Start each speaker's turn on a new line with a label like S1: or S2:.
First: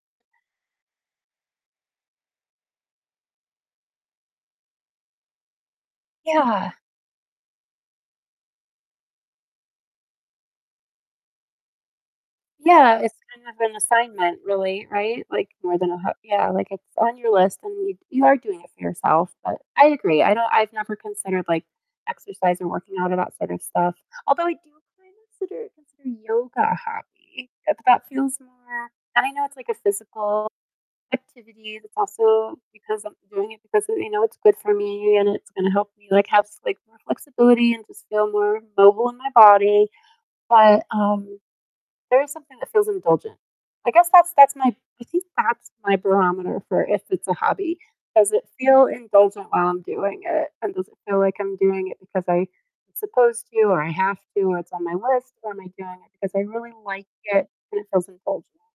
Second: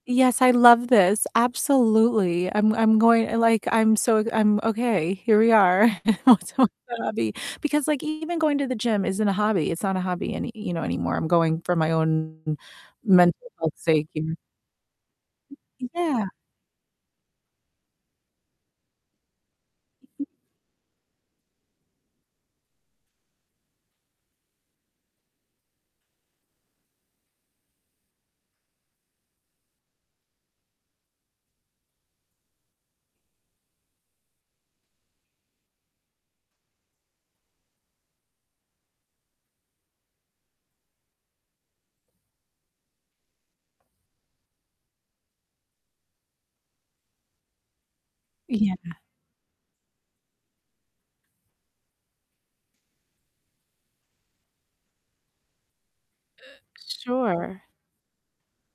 S1: Yes, I love this. Absolutely. I'm I'm going eh, like, I'm so I'm okay. Here we are and we're talking
S2: Yeah.
S1: about hobby, because, like, even going to the gym isn't a hobby. It's not a hobby any you know, anymore. I'm going for my own
S2: Yeah, it's kind
S1: mental
S2: of
S1: health
S2: an
S1: sake here.
S2: assignment really, right, like, more than a h
S1: Yeah.
S2: yeah, like, it's on your list and you you are doing it for yourself, but I agree, I don't I've never considered, like, exercise or working out or that sort of stuff although I do kind of consider consider yoga a hobby, but that feels more and I know it's, like, a physical activity, it's also because I'm doing it because of you know, it's good for me and it's gonna help me, like, have s like, more flexibility and just feel more mobile in my body, but, um, there is something that feels indulgent. I guess that's that's my I think that's my barometer for if it's a hobby, does it feel
S1: Yeah.
S2: indulgent while I'm doing it, and does it feel like I'm doing it because I supposed to or I have to or it's on my list or am I doing it because I
S1: Uh,
S2: really like it
S1: sure.
S2: and it feels indulgent?